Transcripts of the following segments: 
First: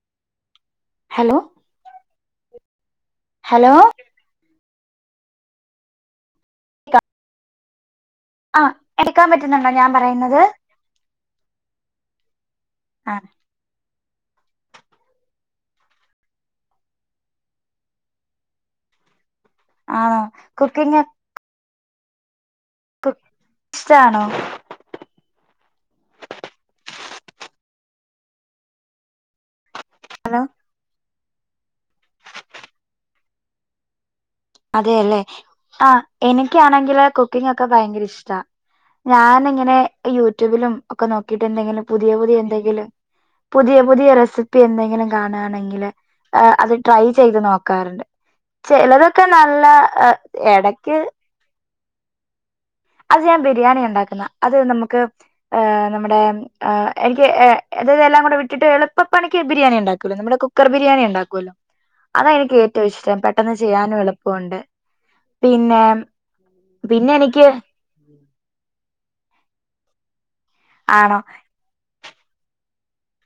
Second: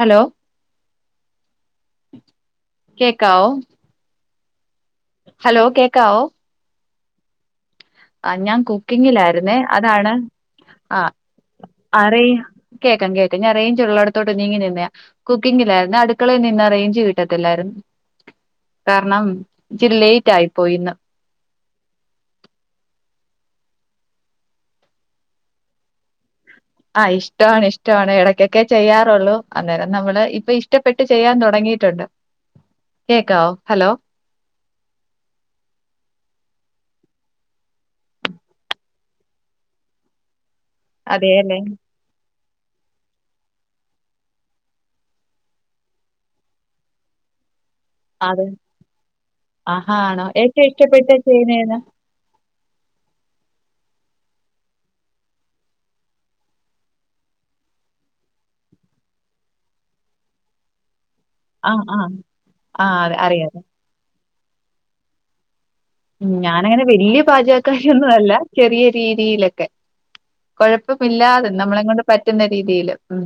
Hello hello കേക്കാവോ hello hello കേക്കാവോ ആ ഞാൻ എടുക്കാൻ കുക്കിങ്ങിലായിരുന്നേ പറ്റുന്നുണ്ടോ ഞാൻ അതാണ് പറയുന്നത് ആഹ് അറിയിം കേക്കാം ആ കേക്കാം ഞാൻറൈഞ്ച് ഉള്ളട തോട്ട് നീങ്ങി നിന്നേ കുക്കിങ്ങിലായിന്നു അടുക്കളയിൽ നിന്ന് റൈഞ്ച് കിട്ടത്തില്ലായിരുന്നു കാർണം ഇച്ചിരി ആണോ ലേറ്റ് ആയിപ്പോയി ന്ന് കുക്കിംഗ് ഇഷ്ടാണോ ആഹ് ഇഷ്ടവാണ് ഇഷ്ടവാണ് ഇടയ്ക്കൊക്കെ ചെയ്യാറുള്ളു അന്നേരം നമ്മള് ഹലോ ഇപ്പൊ ഇഷ്ടപ്പെട്ട് ട്ട് ചെയ്യാൻ തുടങ്ങിയിട്ടുണ്ട് കേക്കാവോ ഹലോ അതേ അല്ലേ ആ എനിക്കാണെങ്കില് കുക്കിംഗ് ഒക്കെ ഭയങ്കര ഇഷ്ടാ ഞാന്ങ്ങനെ യൂട്യൂബിലും ഒക്കെ നോക്കിട്ട് അതെയല്ലേ എന്തെങ്കിലും പുതിയ പുതിയ എന്തെങ്കിലും പുതിയ പുതിയ റെസിപ്പി എന്തെങ്കിലും കാണാണെങ്കില് അത് ട്രൈ ചെയ്ത് നോക്കാറുണ്ട് അതെ ചെലതൊക് ആഹാ ആണോ ഏറ്റം ഇഷ്ടപ്പെട്ട് ചെയ്യുന്നേതാ അത് ഞാൻ ബിരിയാണി ഉണ്ടാക്കുന്ന, അത് നമുക്ക് നമ്മുടെ ആ എനിക്ക്ഏ ഇതല്ലാം കൂടെ വിട്ടിട്ട് എളുപ്പ പണിക്ക് ബിരിയാണി ഉണ്ടാക്കൂല്ലോ നമ്മുടെ കുക്കർ ബിരിയാണി ഉണ്ടാ ക്കുവല്ലോ, ആ ആ അതാ എനിക്ക് ആ ഏറ്റവും അതെ, ഇഷ്ട്ടം അറിയാം പെട്ടെന്ന് ചെയ്യാനും എളുപ്പവുണ്ട് പിന്നെ ഉം ഞാനങ്ങനെ പിന്നെ വലിയ എനിക്ക് പാചകക്കാരി ഒന്നും അല്ല ചെറിയ രീതിയിലൊക്കെ ആണോ കൊഴപ്പമില്ലാതെ, നമ്മളെ കൊണ്ട് പറ്റുന്ന രീതിയില് ഉം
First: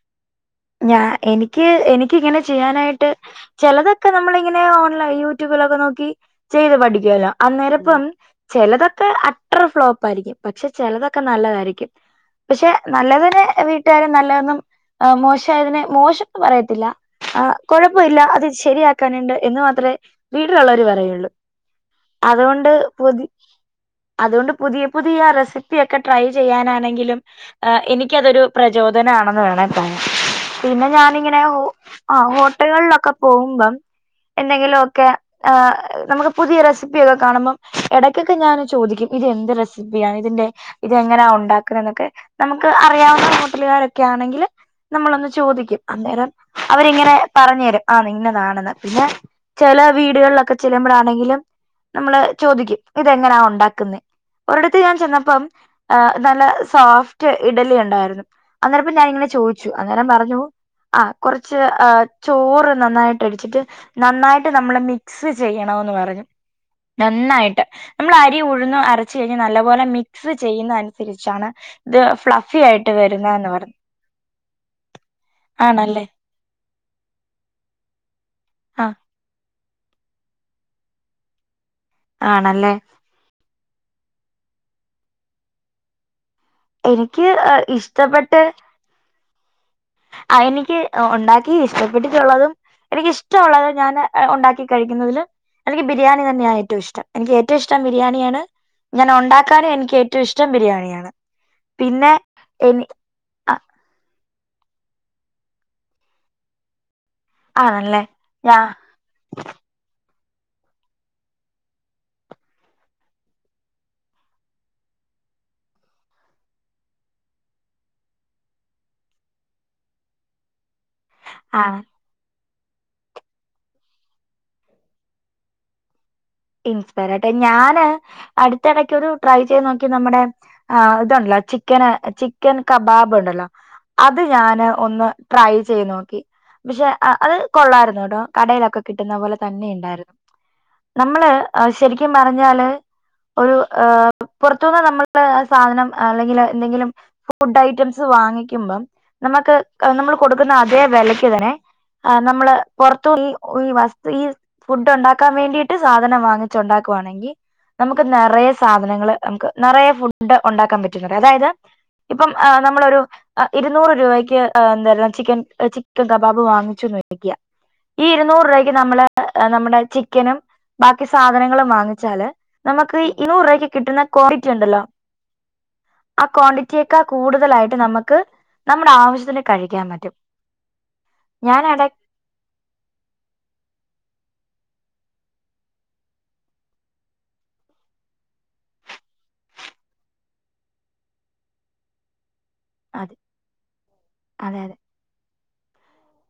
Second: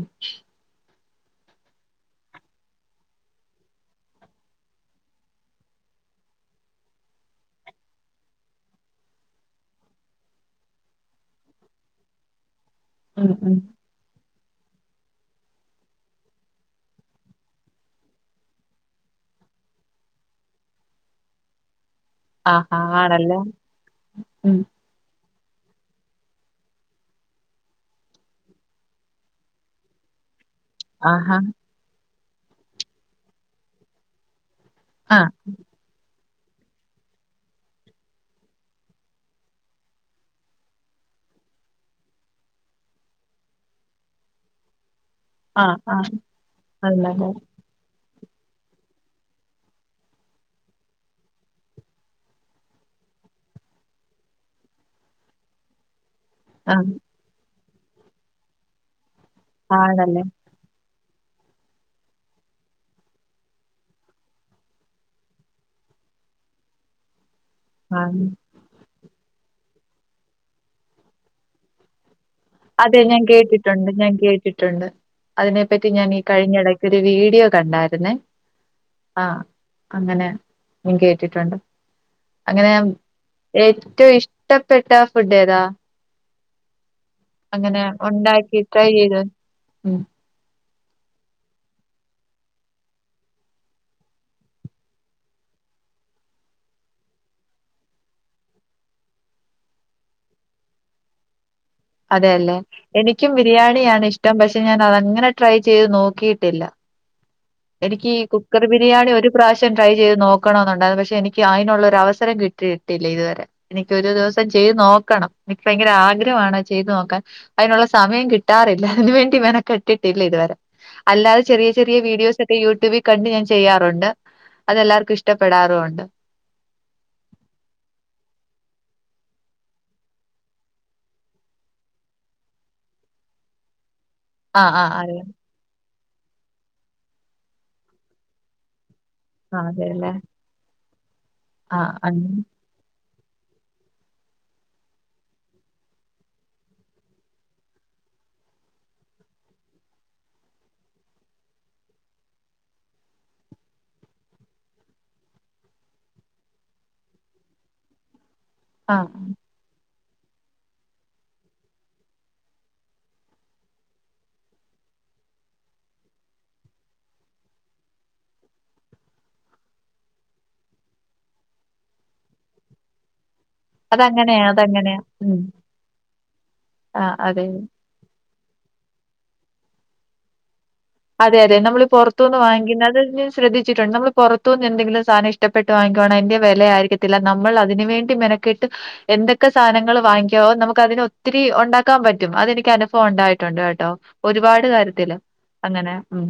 ഞാ എനിക്ക് എനിക്കിങ്ങനെ ചെയ്യാനായിട്ട് ചെലതൊക്കെ നമ്മളിങ്ങനെ ഓൺലൈ യൂട്യൂബിലൊക്കെ നോക്കി ചെയ്ത് പഠിക്കേല്ലോ? അന്നേരപ്പം ചെലതൊക്കെ അട്ടർ ഫ്ലോപ്പായിരിക്കും പക്ഷെ ചെലതൊക്കെ നല്ലതായിരിക്കും. പക്ഷെ ഉം നല്ലതിനെ ഉം വീട്ടുകാര് നല്ലതന്നും ആഹ് മോശ് ശായതിനെ മോശംന്ന് പറയത്തില്ല. ആ കൊഴപ്പമില്ല അത് ശരിയാക്കാനുണ്ട് എന്ന് മാത്രേ വീട്ടിലുള്ളവര് പറയൊള്ളൂ. അതുകൊണ്ട് ആഹാ പുതി ആണല്ലേ അതുകൊണ്ട് ഉം പുതിയ പുതിയ റെസിപ്പിയൊക്കെ ട്രൈ ചെയ്യാനാണെങ്കിലും ആഹ് എനിക്കതൊരു പ്രചോദനാണെന്ന് വേണേ പറയാം. പിന്നെ ആഹാ ഞാാനിങ്ങനെ ഹോ ആ ഹോട്ടൽകളിലൊക്കെ പോകുമ്പം എന്തെങ്കിലൊ ക്കെ ആഹ് നമുക്ക് പുതിയ റെസിപ്പിയൊക്കെ കാണുമ്പം എടക്കൊക്കെ ഞാന് ചോദിക്കും ഇത് എന്ത് റെസിപ്പിയാണ് ഇതിന്റെ ഇതെങ്ങനാ ഉണ്ടാക്കുന്നെന്നൊക്കെ നമുക്ക് അറിയാവുന്ന ഹോട്ടലുകാരൊക്കെ ആണെങ്കിൽ നമ്മളൊന്ന് ആഹ് ചോദിക്കും. ആഹ് അന്നേരം ആണല്ലേ അവരിങ്ങനെ പറഞ്ഞു തരും. ആന്നിന്നതാണെന്ന്. പിന്നെ ചെല വീടുകളിലൊക്കെ ചെല്ലുമ്പഴാണെങ്കിലും നമ്മള് ചോദിക്കും ഇതെങ്ങനാ ഉണ്ടാക്കുന്നേ. ഒരിടത്ത് ഞാൻ ചെന്നപ്പം ആഹ് നല്ല ആഹ് സോഫ്റ്റ് ഇഡലി ഉണ്ടായിരുന്നു അന്നേരപ്പം ഞാാനിങ്ങനെ ചോദിച്ചു അന്നേരം ആണല്ലേ പറഞ്ഞു ആഹ് കൊറച്ച് ചോറ് നന്നായിട്ടടിച്ചിട്ട് നന്നായിട്ട് നമ്മള് മിക്സ് ചെയ്യണോന്ന് പറഞ്ഞു. നന്നായിട്ട് നമ്മള് ആഹ് അരി ഉഴുന്നും അരച്ച കഴിഞ്ഞ നല്ലപോലെ മിക്സ് ചെയ്യുന്ന അനുസരിച്ചാണ് ഇത് ഫ്ലഫി ആയിട്ട് വരുന്നാന്ന് പറഞ്ഞു. അത് ഞാൻ കേട്ടിട്ടുണ്ട്. അയ്നെപ്പറ്റി ആണല്ലേ ഞാൻ ഈ കഴിഞ്ഞ എടയ്ക്ക് ഒരു വീഡിയോ കണ്ടായിരുന്നേ. ആഹ്. അങ്ങനെ ഞാൻ കേട്ടിട്ടുണ്ട്. അങ്ങനെ ആണല്ലേ ഏറ്റവും ഇഷ്ടപ്പെട്ട ഫുഡ് ഏതാ? എനിക്ക് ആഹ് അങ്ങനെ ഇഷ്ടപ്പെട്ട ഉണ്ടാക്കി ട്രൈ ചെയ്യാൻ. ഉം. ആ എനിക്ക് ഒണ്ടാക്കി ഇഷ്ടപ്പെട്ടിട്ടുള്ളതും എനിക്കിഷ്ടവുള്ളത് ഞാന് ഒണ്ടാക്കി കഴിക്കുന്നതില് എനിക്ക് ബിരിയാണി തന്നെയാ ഏറ്റോം ഇഷ്ടം. എനിക്ക് ഏറ്റവും ഇഷ്ടം ബിരിയാണിയാണ്. ഇങ്ങനെ ഒണ്ടാക്കാനും എനിക്ക് ഏറ്റവും ഇഷ്ടം ബിരിയാണിയാണ്. പിന്നെ അതേല്ലെ? എനി എനിക്കും ബിരിയാണിയാണിഷ്ടം പക്ഷെ ഞാനതങ്ങനെ ട്രൈ ചെയ്ത് നോക്കിയിട്ടില്ല. ആണല്ലേ എനിക്കീ ഞാ കുക്കറ് ബിരിയാണിയൊരു പ്രാവശ്യം ട്രൈ ചെയ്ത് നോക്കണോന്നുണ്ടായിരുന്നു പക്ഷെ എനിക്ക് അയിനുള്ളൊരു അവസരം കിട്ടിയിട്ടില്ല ഇതുവരെ. എനിക്കൊരു ദിവസം ചെയ്ത് നോക്കണം. എനിക്ക് ഭയങ്കര ആഗ്രഹവാണ് അത് ചെയ്ത് നോക്കാൻ. അയിനുള്ള സമയം കിട്ടാറില്ല അതിനു വേണ്ടി മെനക്കെട്ടിട്ടില്ല ഇതുവരെ. അല്ലാതെ ചെറിയ ആഹ് ചെറിയ വീഡിയോസ് ഈ യൂട്യൂബി കണ്ട് ഞാൻ ചെയ്യാറുണ്ട്. അതെല്ലാർക്കും ഇഷ്ടപ്പെടാറും ഉണ്ട്. ഇൻസ്പെയറായിട്ട്. ഞാന് അട്ത്തെടക്കൊരു ട്രൈ ചെയ്ത് നോക്കി നമ്മടെ ആഹ് ഇത്ണ്ടല്ലോ ചിക്കന് ചിക്കൻ കബാബ്ണ്ടല്ലോ? അത് ഞാന് ആഹ് ആഹ് ഒന്ന് അറിയാം. ട്രൈ ചെയ് നോക്കി. പക്ഷെ അ അത് കൊള്ളായിരുന്നു കേട്ടോ. കടയിലൊക്കെ കിട്ടുന്ന പോലെ. തന്നെ അതേല്ലേ? ഉണ്ടായിരുന്നു നമ്മള് ആഹ് ശരിക്കും പറഞ്ഞാല് ഒരു ഏഹ് പൊറത്തൂന്ന് നമ്മള് ആ സാധനം അല്ലെങ്കില് എന്തെങ്കിലും ഇപ്പൊ ഫുഡ് ഐറ്റംസ് വാങ്ങിക്കുമ്പം നമക്ക് ആഹ് നമ്മള് കൊടുക്കുന്ന അതേ വെലയ്ക്ക് തന്നെ ആഹ് നമ്മള് പൊർത്തു ഈ ഈ വസ്തു ഈ ഫുഡ് ഒണ്ടാക്കാൻ വേണ്ടി യിട്ട് സാധനം വാങ്ങിച്ചുണ്ടാക്കവാണെങ്കി നമുക്ക് നെറയേ സാധനങ്ങള് ആഹ് നമുക്ക് നെറയെ ഫുഡ് ഒണ്ടാക്കാൻ പറ്റുന്നുണ്ട് അതായത് ഇപ്പം ആഹ് നമ്മളൊരു അഹ് ഇരുന്നൂറ് രൂപയ്ക്ക് ഏഹ് എന്തായ്ര്ന്നു ചിക്കൻ ഏഹ് ചിക്കൻ കബാബ് വാങ്ങിച്ചൂന്ന് വെക്ക ഈ ഇരുന്നൂറ് രൂപക്ക് നമ്മള് ഏഹ് നമ്മടെ ചിക്കനും ബാക്കി സാധനങ്ങളും വാങ്ങിച്ചാല് നമുക്ക് ഇര്ന്നൂറ് രൂപക്ക് കിട്ടുന്ന അതങ്ങനെയാ ക്വാണ്ടിറ്റിയുണ്ടല്ലോ? അതങ്ങനെയാ. ഉം. ആ ക്വാണ്ടിറ്റിയേക്കാൾ ആഹ് അതെ. കൂടുതലായിട്ട് നമ്മക്ക് നമ്മുടെ ആവശ്യത്തിന് കഴിക്കാൻ പറ്റും. അതെ അതെ ഞാൻ എട നമ്മള് ഈ പൊറ് ത്തൂന്ന് വാങ്ങിക്കുന്നത് അത് ഞാൻ ശ്രദ്ധിച്ചിട്ട്ണ്ട് നമ്മൾ പൊറത്തൂന്ന് എന്തെങ്കിലു സാധന ഇഷ്ടപ്പെട്ട് വാങ്ങിക്കുവാണെ അയിന്റെ വെലയായിരി ക്കത്തില്ല നമ്മൾ അതിന് വേണ്ടി മെനക്കെട്ട് എന്തൊക്കെ സാനങ്ങള് വാങ്ങിക്കാവോ നമുക്ക് അതിനൊത്തിരി ഒണ്ടാ ക്കാൻ പറ്റും അതെനിക്ക് അനുഭവം അതെ ഒണ്ടായിട്ടുണ്ട് കേട്ടോ അതെ ഒരുപാട് അതെ കാര്യത്തില് അങ്ങനെ ഉം.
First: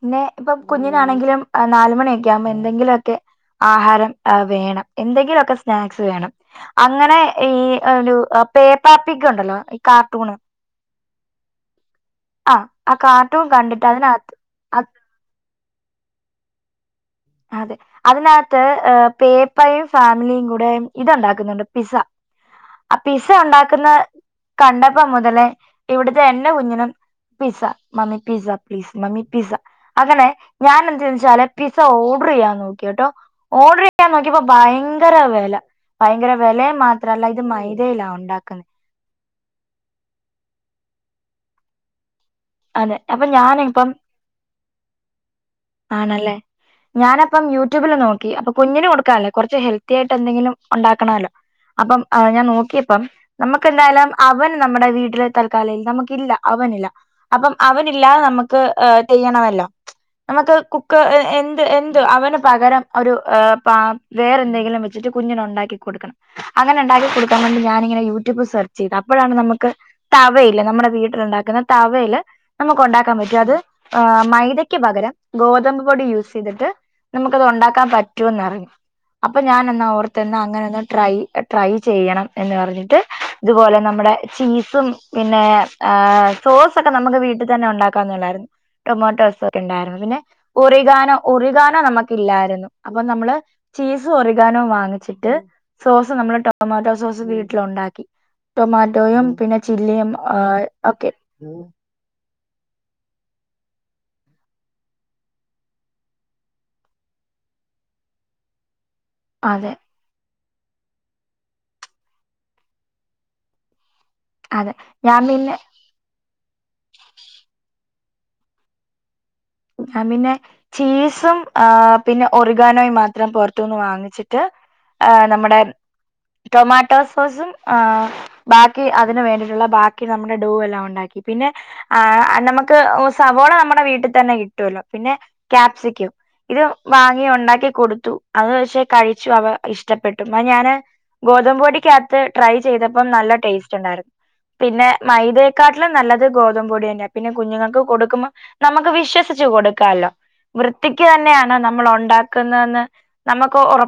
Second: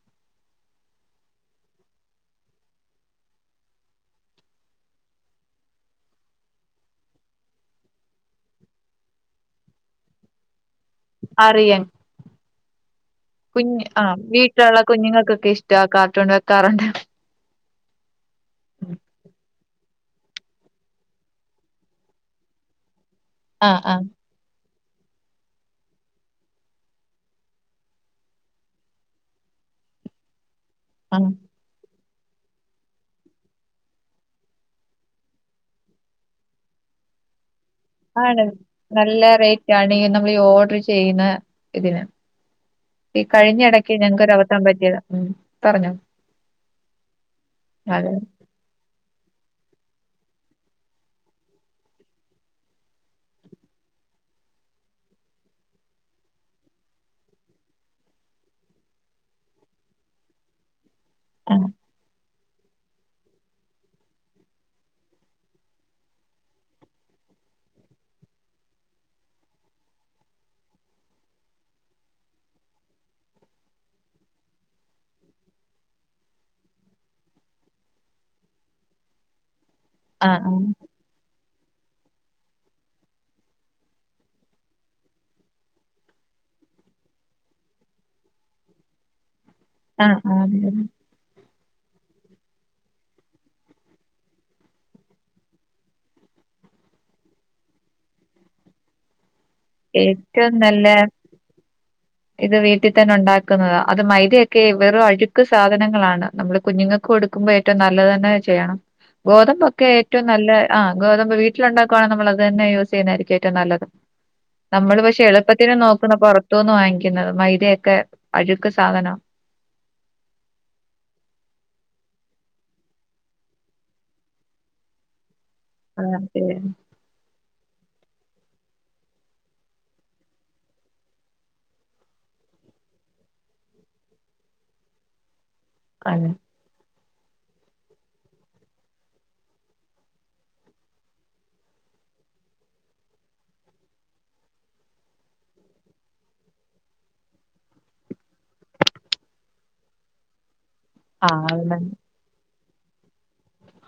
പിന്നെ ഇപ്പം കുഞ്ഞിനാണെങ്കിലും ആഹ് നാലുമണിയൊക്കെയാകുമ്പോ എന്തെങ്കിലൊക്കെ ആഹാരം ആഹ് വേണം എന്തെങ്കിലൊക്കെ സ്നാക്സ് വേണം. അങ്ങനെ ഈ ഒരു അ് പേ പാ പ്പിക്ക് ഒണ്ടല്ലോ? ഈ കാർട്ടൂണ്? അറിയെൻ ആഹ് ആ കാർട്ടൂൺ കണ്ടിട്ട് അതിന ട്ടൊള്ള കുഞ്ഞുങ്ങക്കൊക്കെ ഇഷ്ട ആ കാർട്ടൂൺ വെക്കാറുണ്ട്. അതെ അതിനകത്ത് അ് പേപ്പയും ഫാമിലിയും കൂടെ ഇത്ണ്ടാക്കുന്നുണ്ട് പിസ്സ. ആ പിസ്സ ആഹ്, ഒണ്ടാക്കുന്ന ആഹ്, കണ്ടപ്പം മുതല് ഇവിടുത്തെ എന്റെ കുഞ്ഞിനും pizza mummy pizza please mummy pizza അങ്ങനെ ഞാനെ എന്തെയ്തൂന്ന് ആഹ്. വെച്ചാല് പിസ്സ ഓർഡറെയ്യാൻ നോക്കിയെട്ടോ. ഓഡ്രയ്യാൻ നോക്കിയപ്പോ ഭയങ്കര വെല. ഭയങ്കര വെലയു മാത്രല്ല ഇത് മൈ ആണ് നല്ല റെയ്റ്റാണ് നമ്മളീ ഓർഡർ ചെയ്യ്ണ ഇതിന്. അതെ ഈ അപ്പൊ ഞാനിപ്പം കഴിഞ്ഞെടയ്ക്ക് ഞങ്ങക്കൊര് അബദ്ധം പറ്റിയത ഉം പറഞ്ഞോ ആണല്ലേ ഞാനപ്പം യൂട്യൂബില് അതെ. നോക്കി അപ്പൊ കുഞ്ഞിന് കൊടുക്കാല്ലേ കൊറച്ച് ഹെൽത്തി ആയിട്ടെന്തെങ്കിലും ഒണ്ടാക്കണല്ലോ? അപ്പം ആഹ് ഞാൻ നോക്കിയപ്പം. നമുക്കെന്തായാലും ഓവൻ നമ്മുടെ വീട്ടിലെ തൽക്കാലെയ് നമുക്കില്ല അവനില്ല. അപ്പം അവനില്ലാതെ നമക്ക് അ് ചെയ്യണമല്ലോ. നമുക്ക് കുക്ക് എഎന്ത് ആഹ്, എൻ- ന്ത് അവന് പകരം ഒരു അ് പ വേറെന്തെങ്കിലു വെച്ചിട്ട് കുഞ്ഞിനുണ്ടാക്കി കൊടുക്കണം. അങ്ങനെണ്ടാക്കി കൊടുക്കാൻ വേണ്ടി ഞാനിങ്ങനെ യൂട്യൂബ് സെർച്ചെയ്ത് അപ്പഴാണ് നമ്മക്ക് തവയില് നമ്മടെ വീട്ടിലുണ്ടാക്കുന്ന തവയില് നമുക്കുണ്ടാക്കാൻ പറ്റും അത് അ് മൈദയ്ക്ക് പകരം ഗോതമ്പ് പൊടി യൂസെയ്തിട്ട് നമ്മുക്കത് ഉണ്ടാക്കാൻ പറ്റൂന്ന് അപ്പൊ ഞാനെന്നാ ഓർത്ത് ന്ന് ആഹ്, ആഹ്. അങ്ങനെ ഒന്ന് ട്രൈ ട്രൈ ചെയ്യണം എന്ന് പറഞ്ഞിട്ട് ഇതുപോലെ നമ്മുടെ ചീസും പിന്നെ അ് സോസൊക്കെ ട്ട് നമുക്ക് വീട്ട് തന്നെ ഉണ്ടാക്കാന്ന്ള്ളായിരുന്നു ടൊമാറ്റോസ്സൊക്കെ ഉണ്ടായിരുന്നു ആഹ് പിന്നെ ആഹ് ഒറിഗാനോ ഒറിഗാനോ നമുക്കില്ലായിരുന്നു. അപ്പൊ നമ്മള് ചീസ് ഒറിഗാനോ വാങ്ങിച്ചിട്ട് സോസ് നമ്മള് ടൊമാറ്റോ സോസ് വീട്ടിലുണ്ടാക്കി. ടൊമാറ്റോയും പിന്നെ ചില്ലിയും അ് ഏറ്റവും നല്ല ഓക്കെ ഇത് വീട്ടിതന്നെ ഉണ്ടാക്കുന്നതാ. അത് മൈദയൊക്കെയും വെറും അഴുക്ക് സാധനങ്ങളാണ് നമ്മള് കുഞ്ഞുങ്ങ കൊടുക്കുമ്പോ ഏറ്റും നല്ലത് തന്നെ ചെയ്യണം. അതെ ഗോതമ്പൊക്കെ ഏറ്റു നല്ല ആഹ് ഗോതമ്പ് വീട്ടിലുണ്ടാക്കുകവാ നമ്മളത് തന്നെ യൂസ് ചെയ്യുന്നതായിരിക്കും ഏറ്റം നല്ലത്. അതെ നമ്മള് പക്ഷെ ഞാൻ പിന്നെ എളുപ്പത്തിന് നോക്കുന്ന പൊറത്തൂന്ന് വാങ്ങിക്കുന്ന മൈദൊയൊക്കെ അഴുക്ക് സാധന. ന്നാപിന്നെ ചീസും ആഹ് പിന്നെ ഒറിഗാനോയും മാത്രം പൊറ്ത്തൂന്ന് വാങ്ങിച്ചിട്ട് ആ നമ്മുടെ ആ പിന്നെ ടസ്ഫാസും ബാക്കി അതിന് വേണ്ടിയിട്ടുള്ള ബാക്കി നമ്മുടെ ഡൂ എല്ലാംഉണ്ടാക്കി. പിന്നെ ആഹ് നമുക്ക് ഒസവോള നമ്മടെ വീട്ട് തന്നെ കിട്ടോല്ലോ പിന്നെ കാപ്സ്ക്യം. ആഹ് ഇത് വാങ്ങി ഉണ്ടാക്കി കൊടുത്തു അത് വെച്ച് കഴിച്ചു അവ ഇഷ്ടപ്പെട്ടു. മ്മ ഞാന് ഗോതമ്പൊടിക്കാത്ത് ട്രൈ ചെയ്തപ്പം നല്ല ടേസ്റ്റുണ്ടായിരുന്നു. പിന്നെ മൈതയക്കാട്ടിലും നല്ലത് ഗോതമ്പൊടിയെന്നെ പിന്നെ കുഞ്ഞുങ്ങക്ക് കൊടുക്കുമ്പോ നമ ക്ക് വിശ്വസിച്ചു കൊടുക്കാല്ലോ. വൃത്തിക്ക് തന്നെയാണ് നമ്മളുണ്ടാക്കുന്നെന്ന് നമ്മക്ക് ഒറ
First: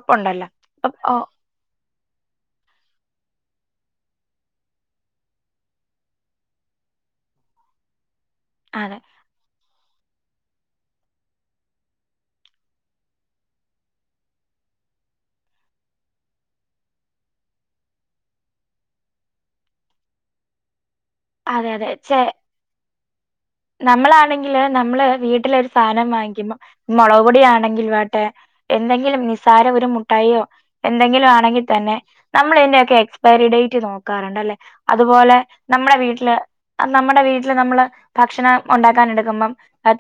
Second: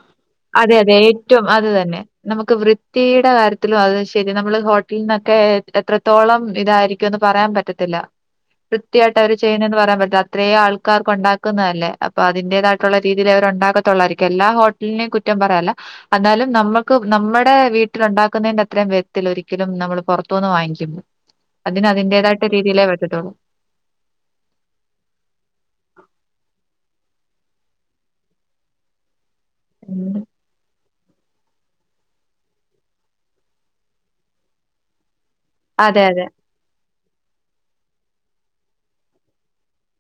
അതെ അതെ ഏറ്റവും അത് തന്നെ. നമുക്ക് വൃത്തീടെ കാര്യത്തിലും ശരി നമ്മള് ഹോട്ടൽന്നൊക്കെ എത്രത്തോളം ഇതായിരിക്കും. ക്ക് അത് പറയാൻ പറ്റത്തില്ല. അതെ കൃത്യായിട്ടവര്. ചെയ്യ്ണന്ന് പറയാൻ പറ്റോ. അത്രേ ആൾക്കാർക്കൊണ്ടാക്കുന്നല്ലേ. അപ്പൊ അതിന്റെതായിട്ടുള്ള രീതിയിലെ അവരൊണ്ടാക്കത്തൊള്ളായിരിക്കും. ക്ക് എല്ലാ ഹോട്ടലിനേം കുറ്റം പറയാല്ല. എന്നാലും നമ്മക്ക് നമ്മടെ വീട്ടിലൊണ്ടാക്ക്ന്നേന്റെ അത്രയും വെരത്തില്ല ഒരിക്കലും നമ്മള് പൊറത്തൂന്ന് വാങ്ങിക്കു അതെ അതിന് അതെ ചെ അതിന്റെതായിട്ടുള്ള രീതിയിലെ വെട്ടത്തൊള്ളൂ നമ്മളാണെങ്കില് നമ്മള് വീട്ടിലൊരു സാധനം വാങ്ങിക്കുമ്പോ മുളക് പൊടാണെങ്കിൽ വട്ടെ എന്നെങ്കിലും നിസ്സാര ഒരു ഉം. മുട്ടായിയോ. എന്തെങ്കിലും ആണെങ്കി തന്നെ നമ്മൾ ഈന്റൊക്കെ എക്സ്പയറി ഡേറ്റ് നോക്കാറുണ്ട്ല്ലേ അതുപോലെ നമ്മളെ അതെ അതെ വീട്ടില് നമ്മടെ വീട്ടില് നമ്മള്. ഭക്ഷണം ഒണ്ടാക്കാനെടുക്കുമ്പം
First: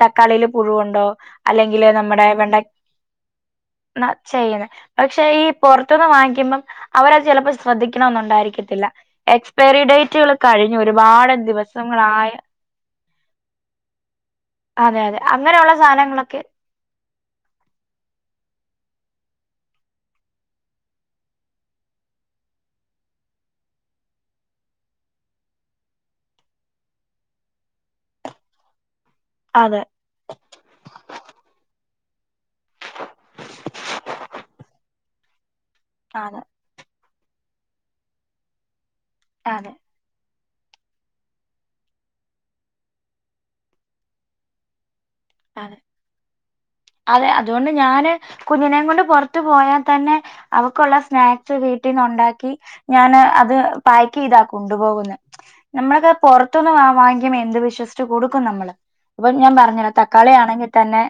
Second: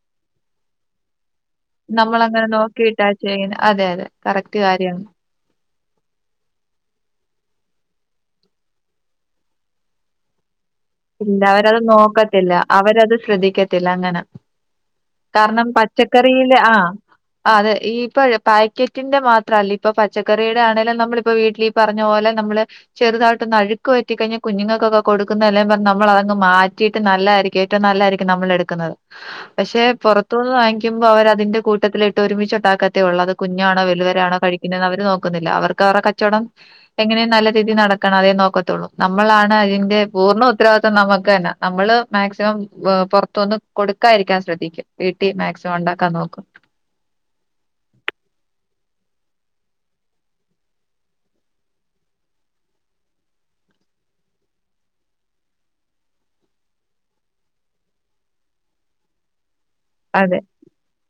തക്കാളിയില് പുഴുവുണ്ടോ. അല്ലെങ്കില് നമ്മടെ നമ്മളങ്ങനെ വെണ്ട നോക്കിയിട്ടാ ചെയ്യുന്നെ അതെ ന്ന അതെ കറക്റ്റ് ചെയ്യുന്നെ കാര്യാണ് പക്ഷെ ഈ പൊറത്ത്ന്ന് വാങ്ങിക്കുമ്പം അവരത് ചെലപ്പോ ശ്രദ്ധിക്കണന്നു ണ്ടായിരിക്കത്തില്ല. എക്സ്പയറി ഡേറ്റുകള് കഴിഞ്ഞ് ഒരുപാട് ഇല്ല അവരത് ദിവസങ്ങളായ. നോക്കത്തില്ല അവരത് ശ്രദ്ധിക്കത്തില്ല അങ്ങനെ. അതെ അതെ കാരണം അങ്ങനെയുള്ള സാധനങ്ങളൊക്കെ പച്ചക്കറിയില് ആ ആഹ്. അതെ ഈപ്പം പാക്കറ്റിന്റെ മാത്രല്ല ഇപ്പൊ പച്ചക്കറിടെ ആണേലും നമ്മളിപ്പോ വീട്ടിലി പറഞ്ഞ പോലെ നമ്മള് ചെറുതായിട്ടൊന്ന് അഴുക്ക് പറ്റി കഴിഞ്ഞാ കുഞ്ഞുങ്ങക്കൊക്കെ കൊടുക്കുന്ന എല്ലാം പ നമ്മളതങ്ങ് മാറ്റിയിട്ട് നല്ലായിരിക്കും ഏറ്റവും നല്ലായിരിക്കും നമ്മൾ എടുക്കുന്നത്. അതെ പക്ഷെ പൊറ ത്തൂന്ന് വാങ്ങിക്കുമ്പോ അവരതിന്റെ കൂട്ടത്തിലിട്ട് ഒരുമിചു ണ്ടാക്കത്തേള്ളൂ. അത് കുഞ്ഞാണോ വലുവരാണോ കഴിക്കുന്നത് അവര് നോ ത്തില്ല. അവർക്ക് അവരുടെ അതെ കച്ചവടം എങ്ങനെയും നല്ല രീതിൽ നടക്കണം. അതേ നോക്കത്തുള്ളൂ നമ്മളാണ് അതെ അതിൻ്റെ പൂർണ്ണ ഉത്തരവാദിത്വം നമക്ക് തന്നാ. നമ്മള് മാക്സിമം പൊറത്തൂന്ന് കൊടുക്കാതിരിക്കാൻ ശ്രദ്ധക്ക. വീട്ടി മാക്സിമം അതെ ഉണ്ടാക്കാൻ നോക്ക്. അതെ. അതോണ്ട് ഞാന്. കുഞ്ഞിനേം കൊണ്ട് പൊറത്തു പോയാതന്നെ അവക്കുള്ള സ്നാക്സ് വീട്ടിന്നുണ്ടാക്കി ഞാന് അത് പായ്ക്കെയ്താ കൊണ്ടുപോകുന്നെ. നമ്മളൊക്കെ പൊറത്തൂന്ന് വാങ്ങിക്കുമ്പോ എന്ത് വിശ്വസിച്ച് കൊടുക്കും നമ്മള്. പ്പൊ ഞാൻ പറഞ്ഞര. അതെ തക്കാളിയാണെങ്കി തന്നെ.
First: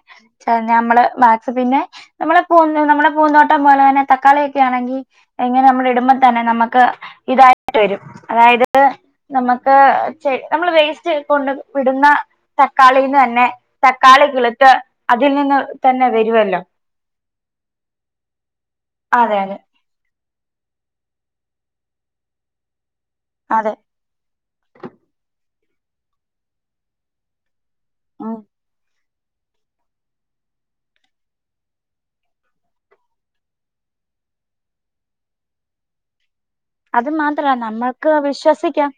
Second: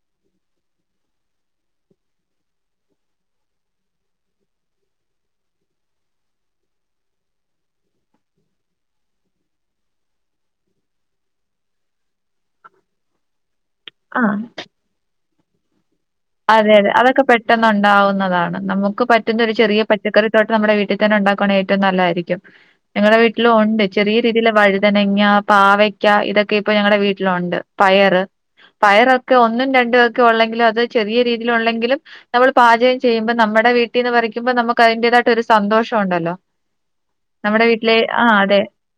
നമ്മള് [unintelligible] നമ്മളെ പൂ നമ്മടെ പൂന്തോട്ടം പോലെ തന്നെ തക്കാളിയൊക്കെ ആണെങ്കി. എങ്ങനെ നമ്മളിടുമ്പ തന്നെ നമ്മക്ക് ഇതായിട്ട് വരും. അതായത് നമ്മക്ക് നമ്മള് വേസ്റ്റ് കൊണ്ട് ഇടുന്ന തക്കാളിന്ന് തന്നെ തക്കാളി ആഹ് കിളിത്ത് അതിൽ നിന്ന് തന്നെ വെ അതെ അതെ അതൊക്കെ പെട്ടെന്നുണ്ടാവുന്നതാണ്. നമുക്ക് അതെ പറ്റുന്ന ഒരു അതെ ചെറിയ പച്ചക്കറി തോട്ടം നമ്മുടെ വീട്ടി തന്നെ ഉണ്ടാക്കുണെങ്കി ഏറ്റവും നല്ലായിരിക്കും. ഞങ്ങടെ വീട്ടിലും അതെ ഉണ്ട്. ചെറിയ രീതിയില് വഴുതനങ്ങ, പാവയ്ക്ക ഇതൊക്കെ ഇപ്പൊ ഞങ്ങളടെ വീട്ടിലുണ്ട്. പയറ് ഉം പയറൊക്കെ ഒന്നും രണ്ടും ഒക്കെ ഒള്ളെങ്കിലും അത് ചെറിയ രീതിൽ ഉള്ളെങ്കിലും നമ്മള് പാചകം ചെയ്യുമ്പോ നമ്മടെ വീട്ടീന്ന് പറിക്കുമ്പോ നമുക്ക് അതിന്റേതായിട്ട് ഒരു സന്തോഷം ഉണ്ടല്ലോ. അത് മാത്രാ നമ്മുടെ വീട്ടിലെ നമ്മൾക്ക് ആഹ് അതെ. വിശ്വസിക്കാം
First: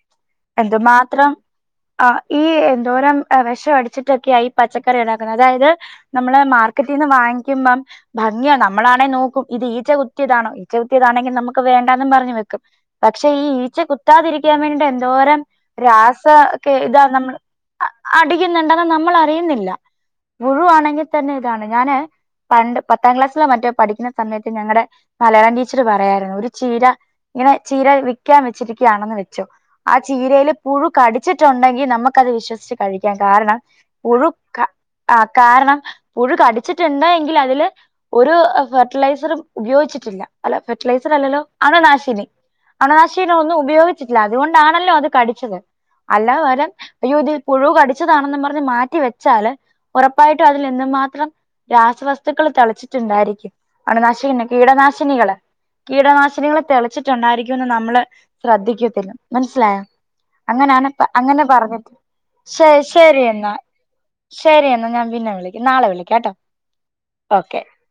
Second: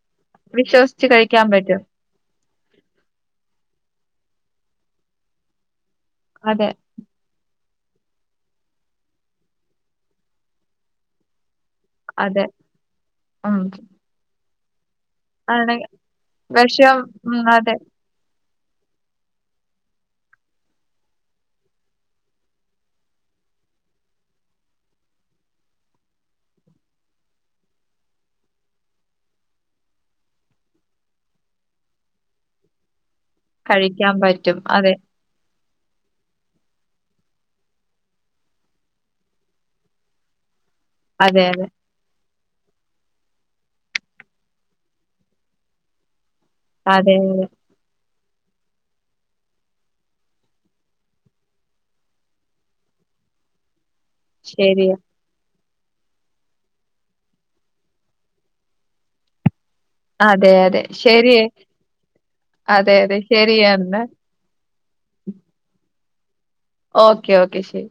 വിശ്വസിച്ച് എന്തുമാത്രം കഴിക്കാൻ പറ്റും. ആഹ്. ഈ എന്തോരം വെഷടിച്ചിട്ടൊക്കെയ ഈ പച്ചക്കറി ഉണ്ടാക്കുന്നത്. അതായത് നമ്മള് അതെ മാർക്കറ്റ് ന്ന് വാങ്ങിക്കുമ്പം ഭംഗിയ. നമ്മളാണെ നോക്കും. ഇത് ഈച്ച കുത്തിയതാണോ? ഈച്ച കുത്തിയതാണെങ്കി നമുക്ക് വേ ന്നും പറഞ്ഞ് അതെ വെക്കും. പക്ഷെ ഉം ഈച്ച കുത്താതിരിക്കാൻ വേണ്ടിട്ടെ എന്തോരം ആണെങ്കി രാസ ക്കെ വിഷം ഇതാ നമ്മള് ഉം അതെ അടിക്കുന്നുണ്ടെന്ന് നമ്മൾ അറിയുന്നില്ല. പുഴുവാണെങ്കിത്തന്നെതാണ് ഞാന് പണ്ട് പത്താം ക്ലാസ്സിലോ മറ്റോ പഠിക്കുന്ന സമയത്ത് ഞങ്ങടെ മലയാളം ടീച്ചർ പറയുമായിരുന്നു. ഒരു ചീര ഇങ്ങനെ ചീര വിക്കാൻ വെച്ചിരിക്കുകയാണെന്ന് വെച്ചോ ആ ചീരയില് പുഴു കടിച്ചിട്ടുണ്ടെങ്കി നമുക്കത് വിശ്വസിച്ച് കഴിക്കാം. കാരണം കഴിക്കാൻ പുഴു പറ്റും ക അതെ കാരണം പുഴു കടിച്ചിട്ടുണ്ട് എങ്കിൽ അതില് ഒരു ഫെർട്ടിലൈസറും ഉപയോഗിച്ചിട്ടില്ല. അല്ല ഫെർട്ടിലൈസർ അല്ലല്ലോ? അതെ അതെ അത് നാശ അണുനാശീനൊന്നും ഉപയോഗിച്ചിട്ടില്ല. അതുകൊണ്ടാണല്ലോ അത് കടിച്ചത്. അല്ല അതെ അയ്യോതില് അതെ പുഴു കടിച്ചതാണന്നും പറഞ്ഞ് മാറ്റിവെച്ചാല് ഉറപ്പായിട്ടും അതിൽ എന്ത് മാത്രം രാസവസ്തുക്കൾ തളച്ചിട്ടുണ്ടായിരിക്കും അണുനാശി പിന്നെ ശരിയാ കീടനാശിനികള് കീടനാശിനികെ തെളച്ചിട്ട് ണ്ടായിരികൊന്ന് നമ്മള് ശ്രദ്ധിക്കത്തില്ല മനസ്സിലായോ അതെ അതെ അങ്ങനാണ്പ്പ ശരി അങ്ങനെ പറഞ്ഞിട്ട് ശെരി അതെ അതെ ശെരി എന്നാ ശരിയെന്നാ ശെരി എന്നാ ഞാൻ പിന്നെ വിളിക്ക നാളെ വിളിക്കാട്ടോ ഓക്കെ ഓക്കെ ശെരി